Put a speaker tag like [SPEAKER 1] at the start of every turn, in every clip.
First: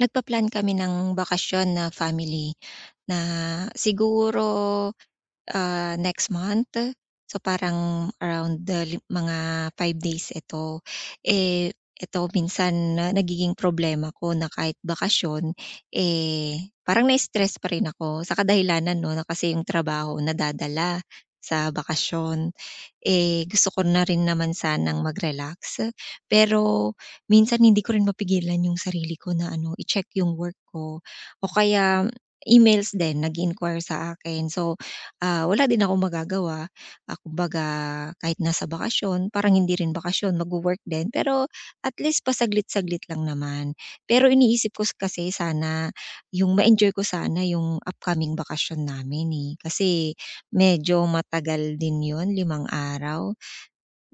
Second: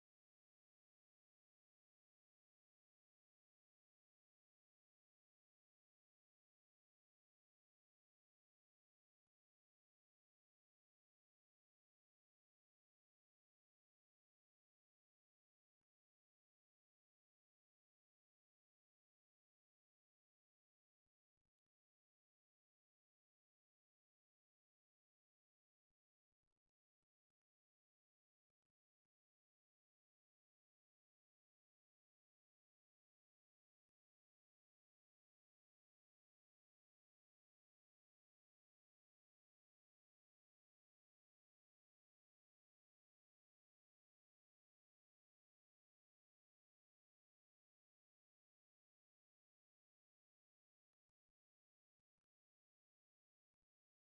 [SPEAKER 1] Nagpa-plan kami ng bakasyon na family na siguro, ah, next month. So, parang around the mga 5 days ito. Eh, ito minsan na nagiging problema ko na kahit bakasyon, eh, parang na-stress pa rin ako sa kadahilanan 'no, na kasi yung trabaho nadadala sa bakasyon, eh, gusto ko na rin naman sanang mag-relax, pero minsan hindi ko rin mapigilan yung sarili ko na ano, i-check yung work ko o kaya emails din nag inquire sa akin. So, ah, wala din ako magagawa. Ah, kumbaga kahit nasa bakasyon, parang hindi rin bakasyon, magwo-work din, pero at least pasaglit-saglit lang naman. Pero iniisip ko kasi sana yung ma-enjoy ko sana yung upcoming bakasyon namin, eh. Kasi medyo matagal din 'yun, 5 araw.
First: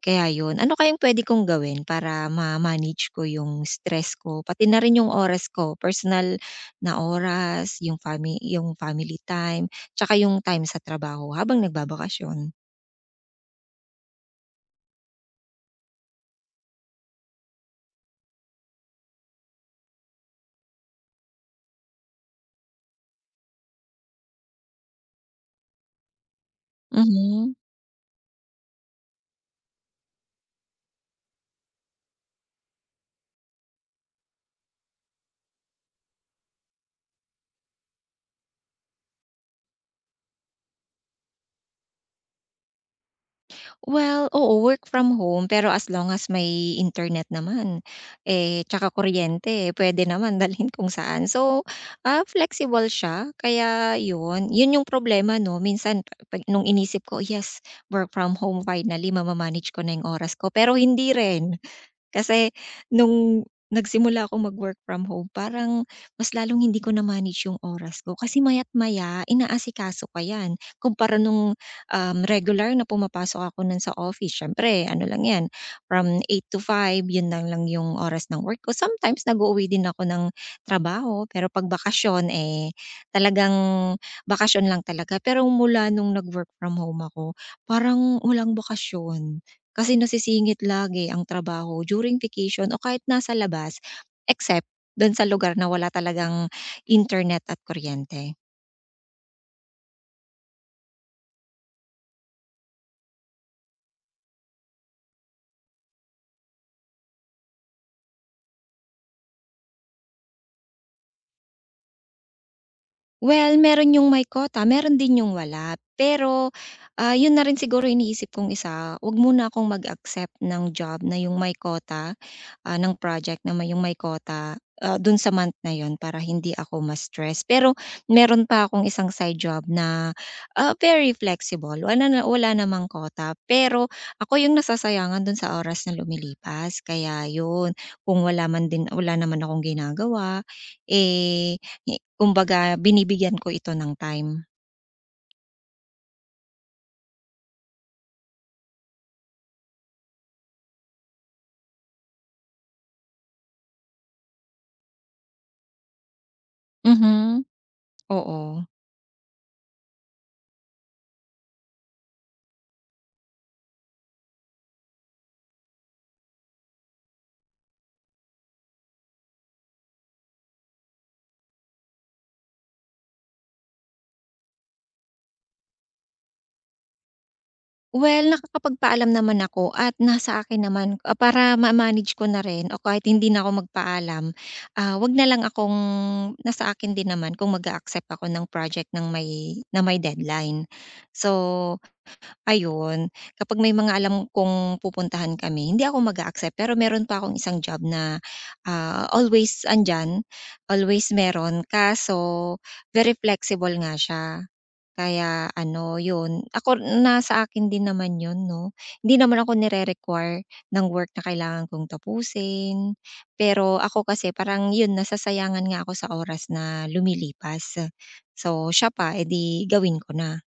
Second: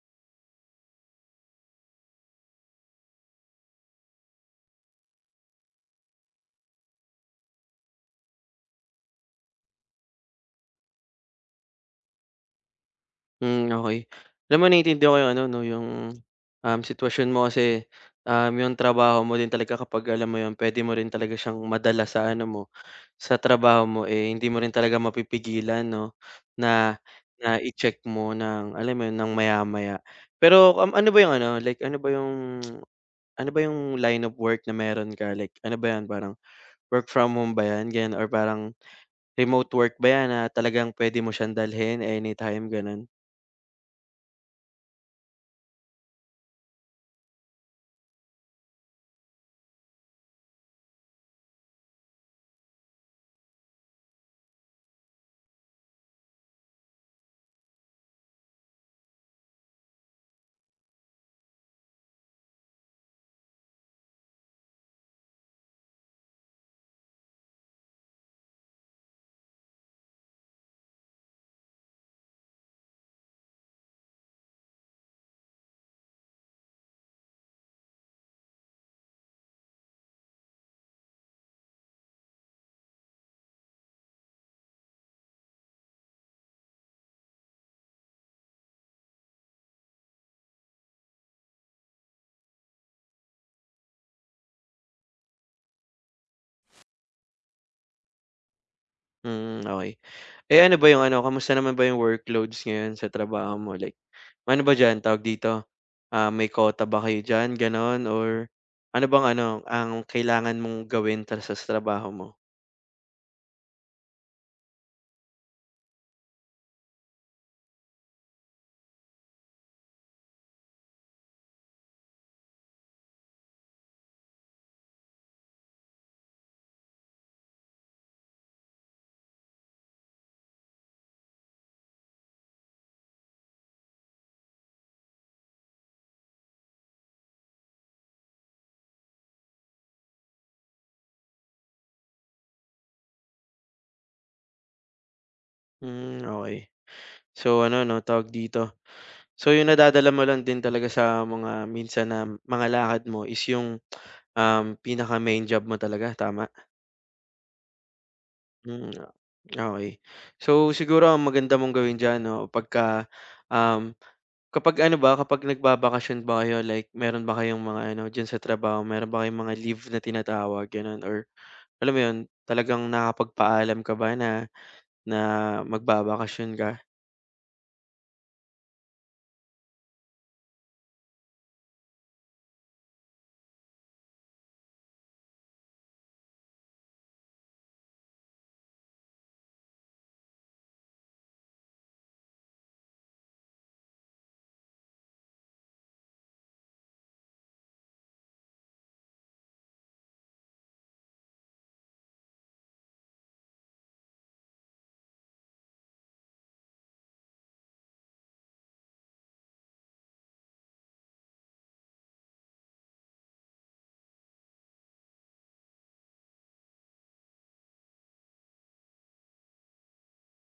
[SPEAKER 1] Kaya 'yun, ano kayang puwede kong gawin para ma-manage ko yung stress ko, pati na rin yung oras ko, personal na oras, yung yung family time, tsaka yung time sa trabaho habang nagbabakasyon?
[SPEAKER 2] Hmm, okey. Alam mo naiintindihan ko yung ano 'no, yung, sitwasyon mo kasi, yung trabaho mo din talaga kapag alam mo yun, puwede mo rin talaga siyang madala sa ano mo, sa trabaho mo, eh, hindi mo rin talaga mapipigilan 'no, na
[SPEAKER 1] Mhm.
[SPEAKER 2] na i-check mo ng alam mo yun, ng maya-maya. Pero, ano ba yung ano, like ano ba yung line of work na meron ka? Like ano ba yan, parang work from home ba yan, ganyan or parang remote work ba yan na talagang puwede mo siyang dalhin anytime, gano'n?
[SPEAKER 1] Well, oo, work from home pero as long as may internet naman, eh, tsaka kuryente puwede naman dalhin kung saan. So, ah, flexible siya kaya yun, yun yung problema 'no minsan pa pag nung inisip ko, "Yes, work from home finally mama-manage ko na yung oras ko," pero hindi rin. Kasi nung nagsimula ako mag-work from home parang mas lalong hindi ko na-manage yung oras ko kasi maya't-maya inaasikaso ko 'yan. Kumpara nung, regular na pumapasok ako nun sa office siyempre ano lang 'yan, from 8 to 5 yun lang lang yung oras ng work ko. Sometimes nag-uuwi din ako ng trabaho pero 'pag bakasyon, eh, talagang bakasyon lang talaga. Pero mula nung nag-work from home ako, parang walang bakasyon. Kasi nasisingit lagi ang trabaho during vacation o kahit nasa labas, except do'n sa lugar na wala talagang internet at kuryente.
[SPEAKER 2] Mm, okey. Eh, ano ba yung ano, kamusta naman ba yung workloads ngayon sa trabaho mo? Like, ano ba diyan, tawag dito, may quota ba kayo diyan, gano'n? Or ano bang ano, ang kailangan mong gawin para sa trabaho mo?
[SPEAKER 1] Well, meron yung may quota, meron din yung wala. Pero, ah, yun na rin siguro iniisip kong isa, wag muna akong mag-accept ng job na yung may quota, ah, ng project na yung may quota, ah, dun sa month na yun para hindi ako ma-stress. Pero meron pa akong isang side job na, ah, very flexible, wala namang quota. Pero ako yung nasasayangan dun sa oras na lumilipas. Kaya yun, kung wala man din wala naman akong ginagawa, eh, kumbaga binibigyan ko ito ng time.
[SPEAKER 2] Hmm, okay. So ano 'no, tawag dito, so yung nadadala mo lang din talaga sa mga minsan na mga lakad mo is yung, pinaka-main job mo talaga, tama?
[SPEAKER 1] Mhm. Oo.
[SPEAKER 2] Hmm, okay. So siguro ang maganda mong gawin diyan 'no, pagka, um kapag ano ba, kapag nagbabakasyon ba kayo, like meron ba kayong mga ano, diyan sa trabaho, meron ba kayong mga leave na tinatawag, gano'n? Or alam mo 'yun, talagang nakakapagpaalam ka ba na na magbabakasyon ka?
[SPEAKER 1] Well, nakakapagpaalam naman ako at nasa akin naman, ah, para ma-manage ko na rin o kahit hindi na ako magpaalam, ah, 'wag na lang akong nasa akin din naman kung mag-a-accept ako ng project ng may na may deadline. So ayun, kapag may mga alam kong pupuntahan kami, hindi ako mag-a-accept. Pero meron pa akong isang job na, ah, always andiyan, always meron. Kaso very flexible nga siya, kaya ano yun, ako nasa akin din naman yun 'no. Hindi naman ako nire-require ng work na kailangan kong tapusin. Pero ako kasi parang yun, nasasayangan nga ako sa oras na lumilipas. So siya pa, edi gawin ko na.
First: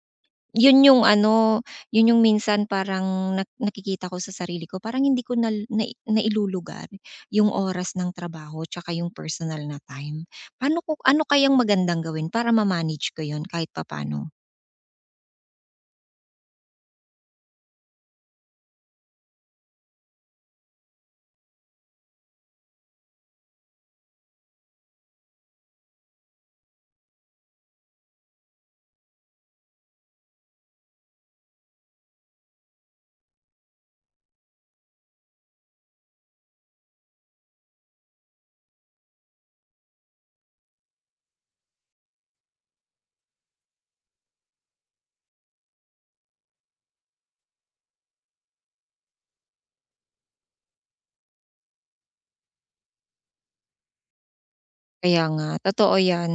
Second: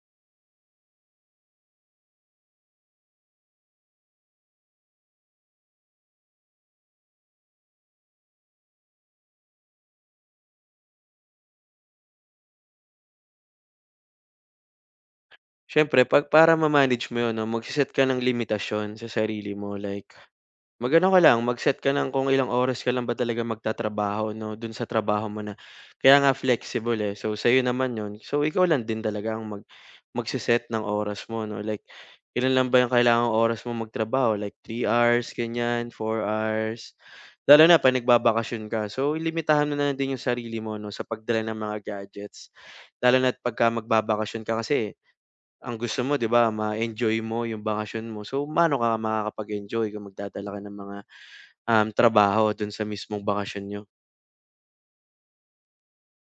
[SPEAKER 1] Yun yung ano, yun yung minsan parang nakikita ko sa sarili ko parang hindi ko na nailulugar yung oras ng trabaho tsaka yung personal na time. Paano ko ano kayang magandang gawin para ma-manage ko yun kahit papaano?
[SPEAKER 2] Siyempre 'pag para ma-manage mo 'yun 'no, magse ka ng limitasyon sa sarili mo, like mag-ano ka lang, mag-set ka ng kung ilang oras ka lang ba talaga magtatrabaho 'no, dun sa trabaho mo na. Kaya nga flexible, eh. So, sa'yo naman yun. So, ikaw lang din talaga ang magse ng oras mo 'no, like ilan lang ba yung kailangang oras mo magtrabaho, like 3 hours, ganyan, 4 hours? Lalo na 'pag nagbabakasyon ka. So, ilimitahan mo na din yung sarili mo 'no, sa pagdala ng mga gadgets. Lalo na't pagka magbabakasyon ka kasi ang gusto mo 'di ba ma-enjoy mo yung bakasyon mo. So, paano ka makakapag-enjoy kung magdadala ka ng mga trabaho dun sa mismong bakasyon niyo?
[SPEAKER 1] Kaya nga, totoo 'yan.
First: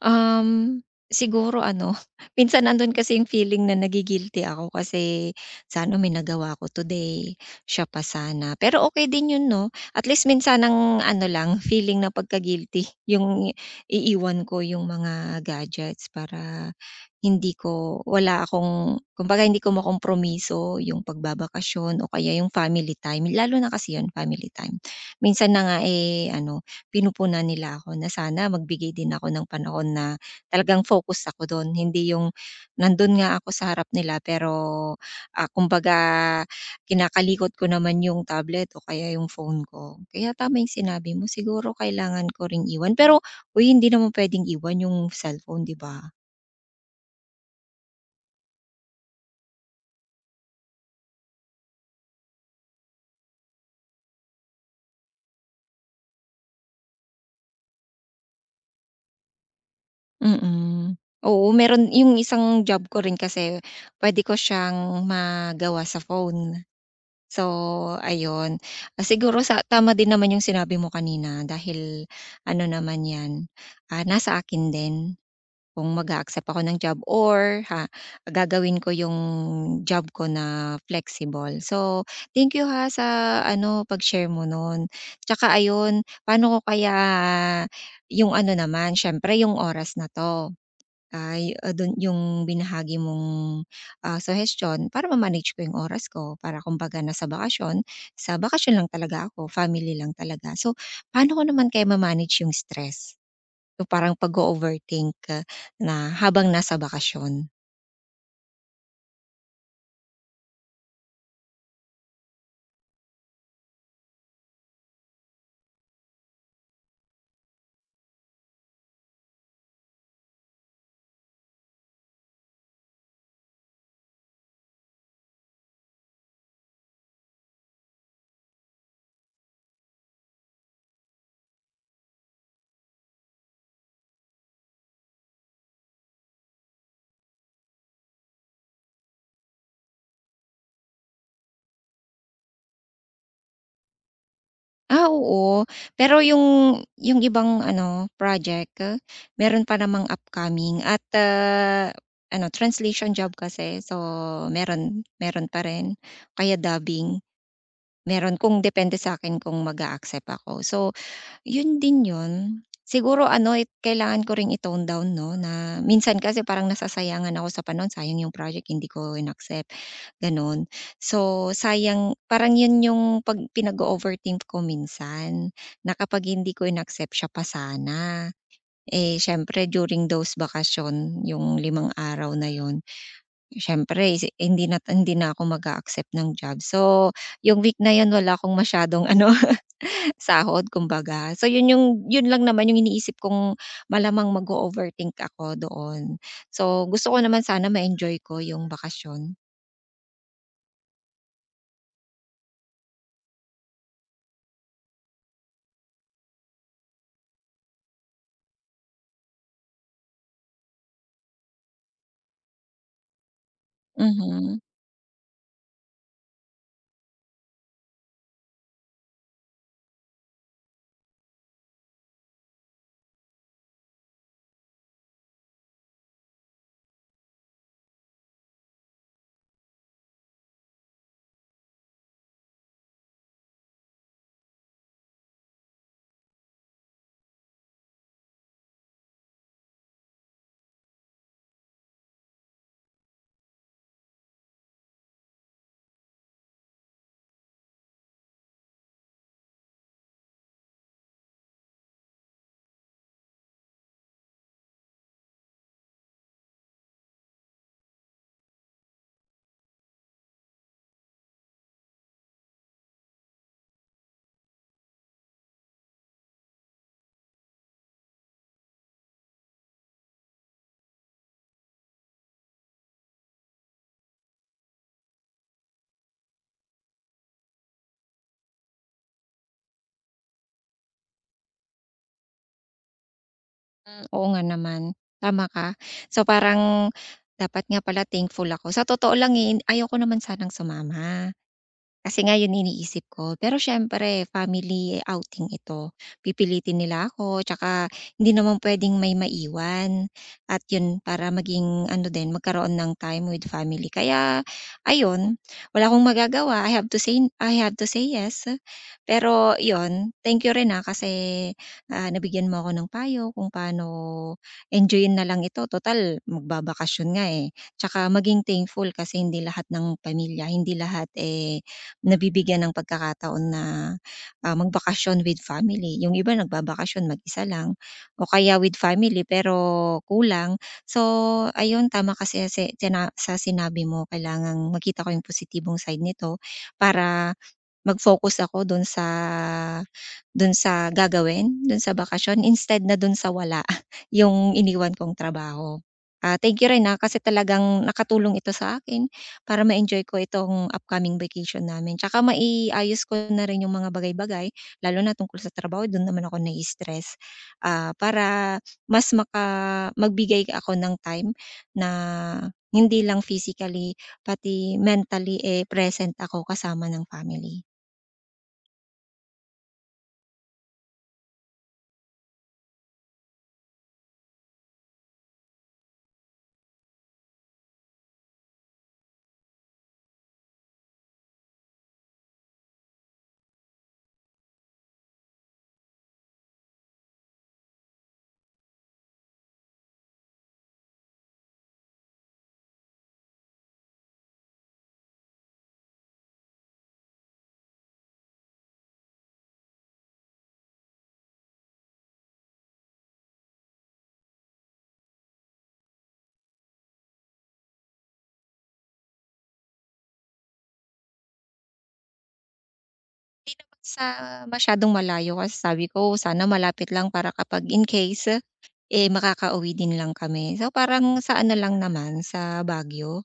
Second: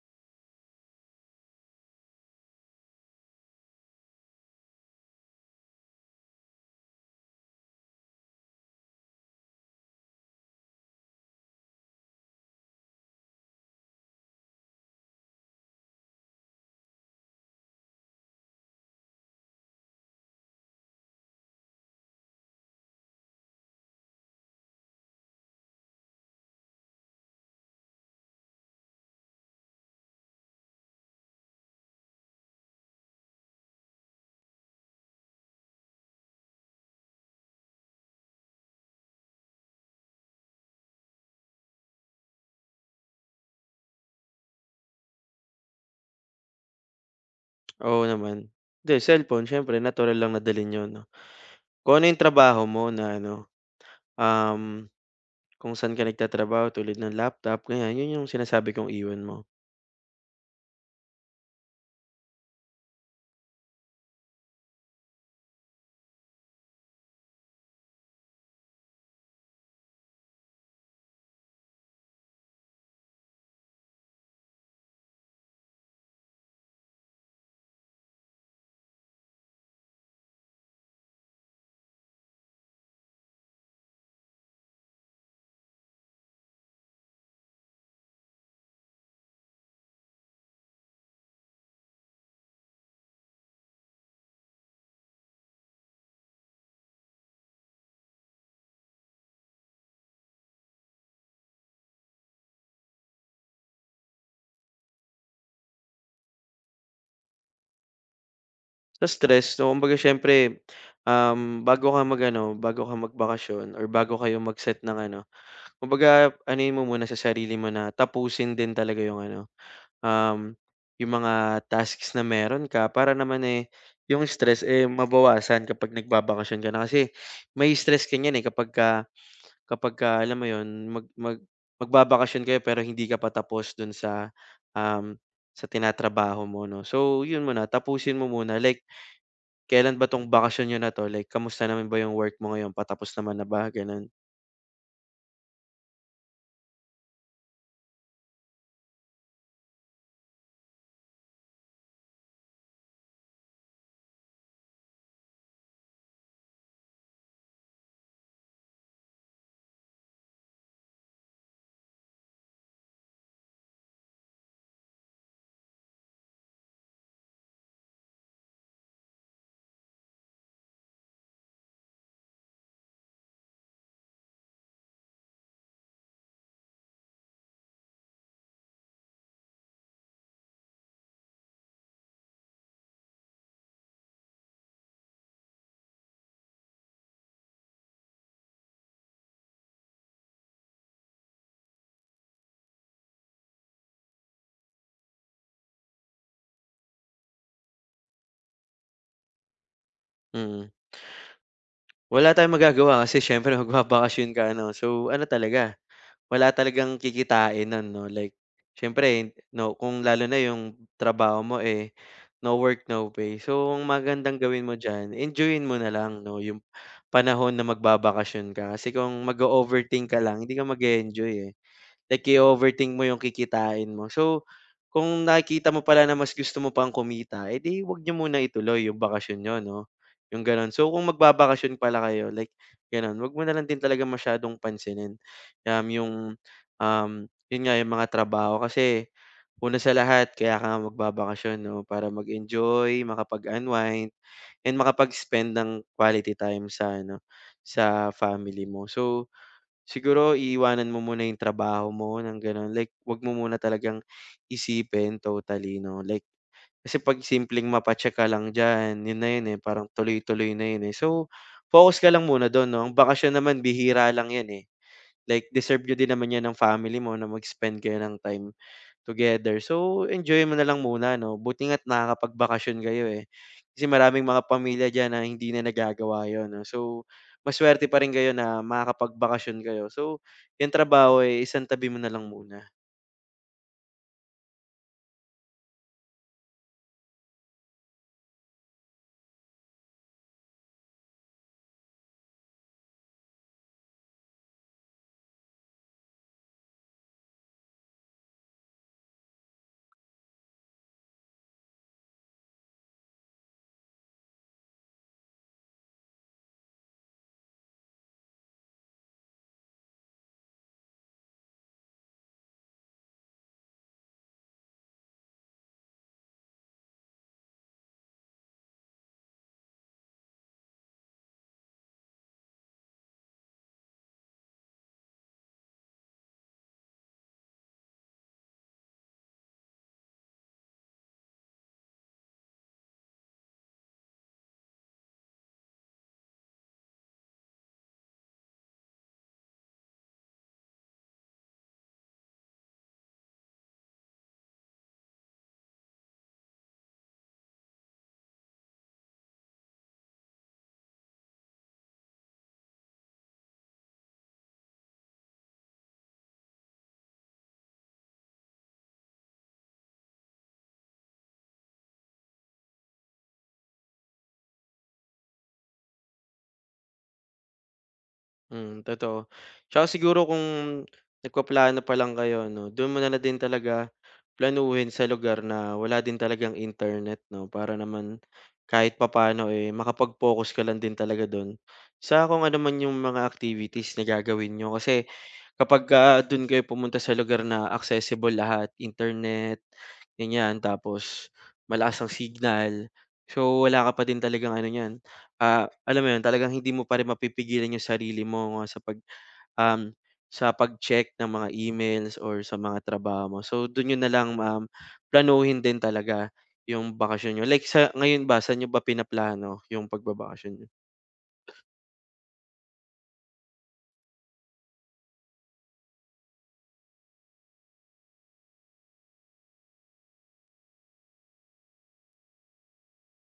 [SPEAKER 1] Um, Siguro ano, minsan nando'n kasi yung feeling na ako kasi, "Sana may nagawa ako today, siya pa sana." Pero okay din 'yun 'no, at least minsan ang ano lang, feeling na pagka-guilty yung iiwan ko yung mga gadgets para hindi ko wala akong kumbaga hindi ko makompromiso yung pagbabakasyon o kaya yung family time, lalo na kasi 'yun family time. Minsan na nga, eh, ano pinupunan nila ako na sana magbigay din ako ng panahon na talagang focus ako dun. Hindi yung nandun nga ako sa harap nila pero, ah, kumbaga kinakalikot ko naman yung tablet o kaya yung phone ko. Kaya tama yung sinabi mo, siguro kailangan ko ring iwan. Pero uy, hindi naman puwedeng iwan yung cellphone, 'di ba?
[SPEAKER 2] Oo naman. 'Di cellphone siyempre natural lang na dalhin yun 'no. Kung ano yung trabaho mo na ano, um, kung saan ka nagtatrabaho tulad ng laptop ganyan, yun yung sinasabi kong iwan mo.
[SPEAKER 1] Mm. Mm. Oo, meron yung isang job ko rin kasi puwede ko siyang magawa sa phone. So, ayun. Ah, siguro sa tama din naman yung sinabi mo kanina dahil ano naman 'yan, ah, nasa akin din kung mag-a-accept ako ng job or ha, gagawin ko yung job ko na flexible. So, thank you ha sa ano, pag-share mo nun. Tsaka ayun, paano ko kaya yung ano naman, siyempre yung oras na 'to. Ay, ah, dun yung binahagi mong, ah, suhestiyon para ma-manage ko yung oras ko, para kumbaga na sa bakasyon lang talaga ako, family lang talaga. So, paano ko naman kaya ma-manage yung stress? Yung parang pag overthink overthink na habang nasa bakasyon?
[SPEAKER 2] Sa stress, so kumbaga siyempre, bago ka mag-ano, bago ka magbakasyon or bago kayo mag-set ng ano, kumbaga anuhin mo muna sa sarili mo na tapusin din talaga yung ano, um, yung mga tasks na meron ka para naman, eh, yung stress, eh, mabawasan kapag nagbabakasyon ka na. Kasi may stress ka niyan, eh, kapag ka, alam mo yon mag mag magbabakasyon kayo pero hindi ka pa tapos dun sa, um, sa tinatrabaho mo 'no. So yun muna, tapusin mo muna like kailan ba 'tong bakasyon niyo na 'to? Like kamusta naman ba yung work mo ngayon, patapos naman na ba, gano'n?
[SPEAKER 1] Ah, oo. Pero yung ibang ano, project, ah, meron pa namang upcoming at, ah, ano translation job kasi so meron meron pa rin, kaya dubbing. Meron kung depende sa akin kung mag-a-accept ako. So, yun din yun. Siguro ano, eh, kailangan ko ring i-tone down 'no, na minsan kasi parang nasasayangan ako sa panon sayang yung project hindi ko in-accept, gano'n. So, sayang parang yun yung 'pag pinag overthink ko minsan, na kapag hindi ko in-accept siya pa sana. Eh, siyempre during those bakasyon, yung 5 araw na yun. Siyempre hindi na ako mag accept ng job. So, yung week na yun wala akong masyadong ano, sahod kumbaga. So, yun yung yun lang naman yung iniisip kong malamang mag overthink ako doon. So, gusto ko naman sana ma-enjoy ko yung bakasyon.
[SPEAKER 2] Mm. Wala tayong magagawa kasi siyempre magbabakasyon ka ano, so ano talaga, wala talagang kikitain nun 'no, like siyempre no kung lalo na yung trabaho mo, eh, no work, no pay. So ang magandang
[SPEAKER 1] Mhm.
[SPEAKER 2] gawin mo diyan, enjoy mo na lang 'no, yung panahon na magbabakasyon ka kasi kung mag overthink ka lang, hindi ka mag enjoy eh. Like i-overthink mo yung kikitain mo. So, kung nakikita mo pala na mas gusto mo pang kumita, edi di 'wag niyo muna ituloy yung bakasyon niyo 'no, yung gano'n. So, kung magbabakasyon pala kayo like gano'n, 'wag mo na lang din talaga masyadong pansinin, um, yung, um, yun nga yung mga trabaho kasi una sa lahat kaya ka nga magbabakasyon 'no, para mag-enjoy, makapag-unwind, and makapag-spend ng quality time sa ano, sa family mo. So siguro iiwanan mo muna yung trabaho mo ng gano'n, like 'wag mo muna talagang isipin totally 'no, like kasi 'pag simpleng mapa ka lang diyan, yun na yun, eh, parang tuloy-tuloy na yun, eh. So, focus ka lang muna dun 'no, ang bakasyon naman bihira lang yan, eh, like deserve niyo din naman yan ng family mo na mag-spend kayo ng time together. So, enjoy mo na lang muna 'no, buti nga't nakakapagbakasyon kayo, eh. Kasi maraming mga pamilya diyan na hindi na nagagawa 'yun 'no. So, masuwerte pa rin kayo na makakapagbakasyon kayo. So, 'yung trabaho, eh, isantabi mo na lang muna.
[SPEAKER 1] Hmm, oo nga naman, tama ka. So, parang dapat nga pala thankful ako. Sa totoo lang, eh, ayoko naman sanang sumama. Kasi nga yun iniisip ko. Pero siyempre family outing ito, pipilitin nila ako tsaka hindi naman puwedeng may maiwan at yun para maging ano din, magkaroon ng time with family. Kaya ayun, wala akong magagawa, I have to say yes. Pero yun, thank you rin, ah, kasi, ah, nabigyan mo ako ng payo kung paano enjoyin na lang ito, total magbabakasyon nga, eh. Tsaka maging thankful kasi hindi lahat ng pamilya, hindi lahat, eh, nabibigyan ng pagkakataon na, ah, magbakasyon with family. Yung iba nagbabakasyon mag-isa lang o kaya with family pero kulang. So ayun, tama kasi sa si sina sa sinabi mo kailangang makita ko yung positibong side nito para mag-focus ako dun sa gagawin, dun sa bakasyon instead na dun sa wala, yung iniwan kong trabaho. Ah, thank you rin, na kasi talagang nakatulong ito sa akin para ma-enjoy ko itong upcoming vacation namin tsaka maiayos ko na rin yung mga bagay-bagay lalo na tungkol sa trabaho dun naman ako nai-stress. Ah, para mas magbigay ako ng time na hindi lang physically pati mentally, eh, present ako kasama ng family.
[SPEAKER 2] Mm, totoo. Tsaka siguro kung nagpaplano pa lang kayo 'no, do'n mo na lang din talaga planuhin sa lugar na wala din talagang internet 'no, para naman kahit papaano, eh, makapag-focus ka lang din talaga do'n sa kung ano man yung mga activities na gagawin niyo. Kasi kapagka dun kayo pumunta sa lugar na accessible lahat, internet, ganyan, tapos malakas ang signal. So, wala ka pa din talagang ano niyan, alam mo yun, talagang hindi mo pa rin mapipigilan yung sarili mo ah, um, sa pag-check ng mga emails or sa mga trabaho mo. So, dun yun na lang, planuhin din talaga yung bakasyon niyo. Like sa ngayon ba, saan niyo ba pinaplano yung pagbabakasyon niyo?
[SPEAKER 1] Hindi naman sa masyadong malayo kasi sabi ko sana malapit lang para kapag in case, eh, makakauwi din lang kami. So, parang sa ano lang naman, sa Baguio.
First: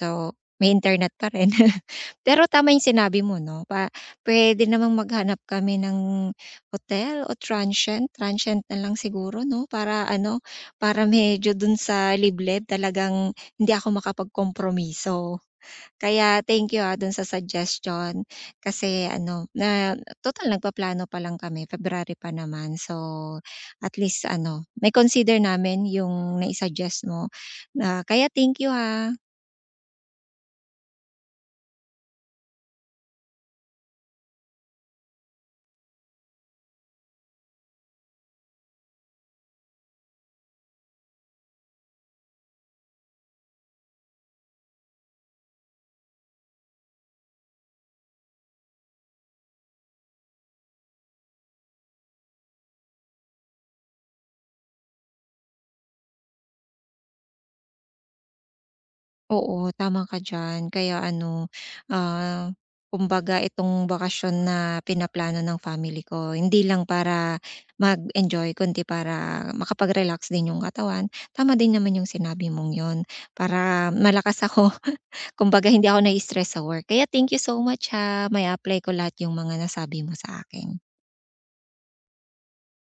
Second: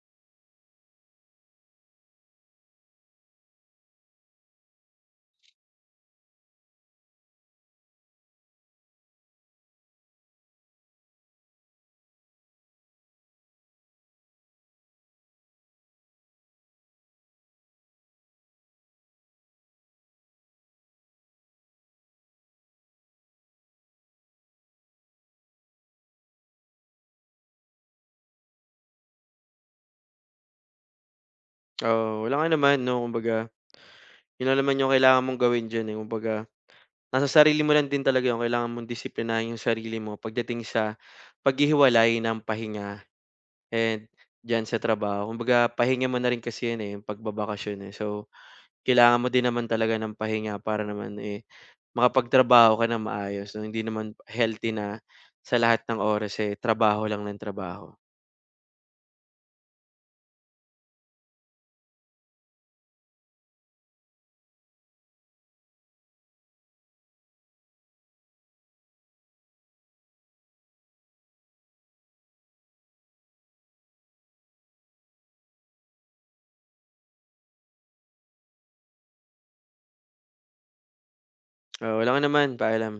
[SPEAKER 1] So, may internet pa rin. Pero tama yung sinabi mo 'no, puwede namang maghanap kami ng hotel o transient, transient na lang siguro 'no, para ano, para medyo dun sa liblib talagang hindi ako makapagkompromiso. Kaya thank you, ah, dun sa suggestion. Kasi ano, na total nagpaplano pa lang kami, February pa naman. So, at least ano, may consider namin yung nai-suggest mo. Na kaya thank you, ha.
[SPEAKER 2] Oo, wala nga naman 'no, kumbaga yun lang naman yung kailangan mong gawin diyan, eh, kumbaga nasa sarili mo lang din talaga 'yun, kailangan mong disiplinahin 'yung sarili mo pagdating sa paghihiwalay ng pahinga and diyan sa trabaho. Kumbaga pahinga mo na rin kasi 'yun, eh, 'yung pagbabakasyon, eh. So, kailangan mo din naman talaga ng pahinga para naman, eh, makapagtrabaho ka ng maayos. So, hindi naman healthy na sa lahat ng oras, eh, trabaho lang ng trabaho.
[SPEAKER 1] Oo, tama ka diyan. Kaya ano, ah, kumbaga itong bakasyon na pinaplano ng family ko, hindi lang para mag-enjoy kundi para makapag-relax din yung katawan. Tama din naman yung sinabi mong yon para malakas ako. Kumbaga hindi ako na-stress sa work. Kaya thank you so much ha, may apply ko lahat yung mga nasabi mo sa akin.
[SPEAKER 2] Oo, walang anuman, paalam.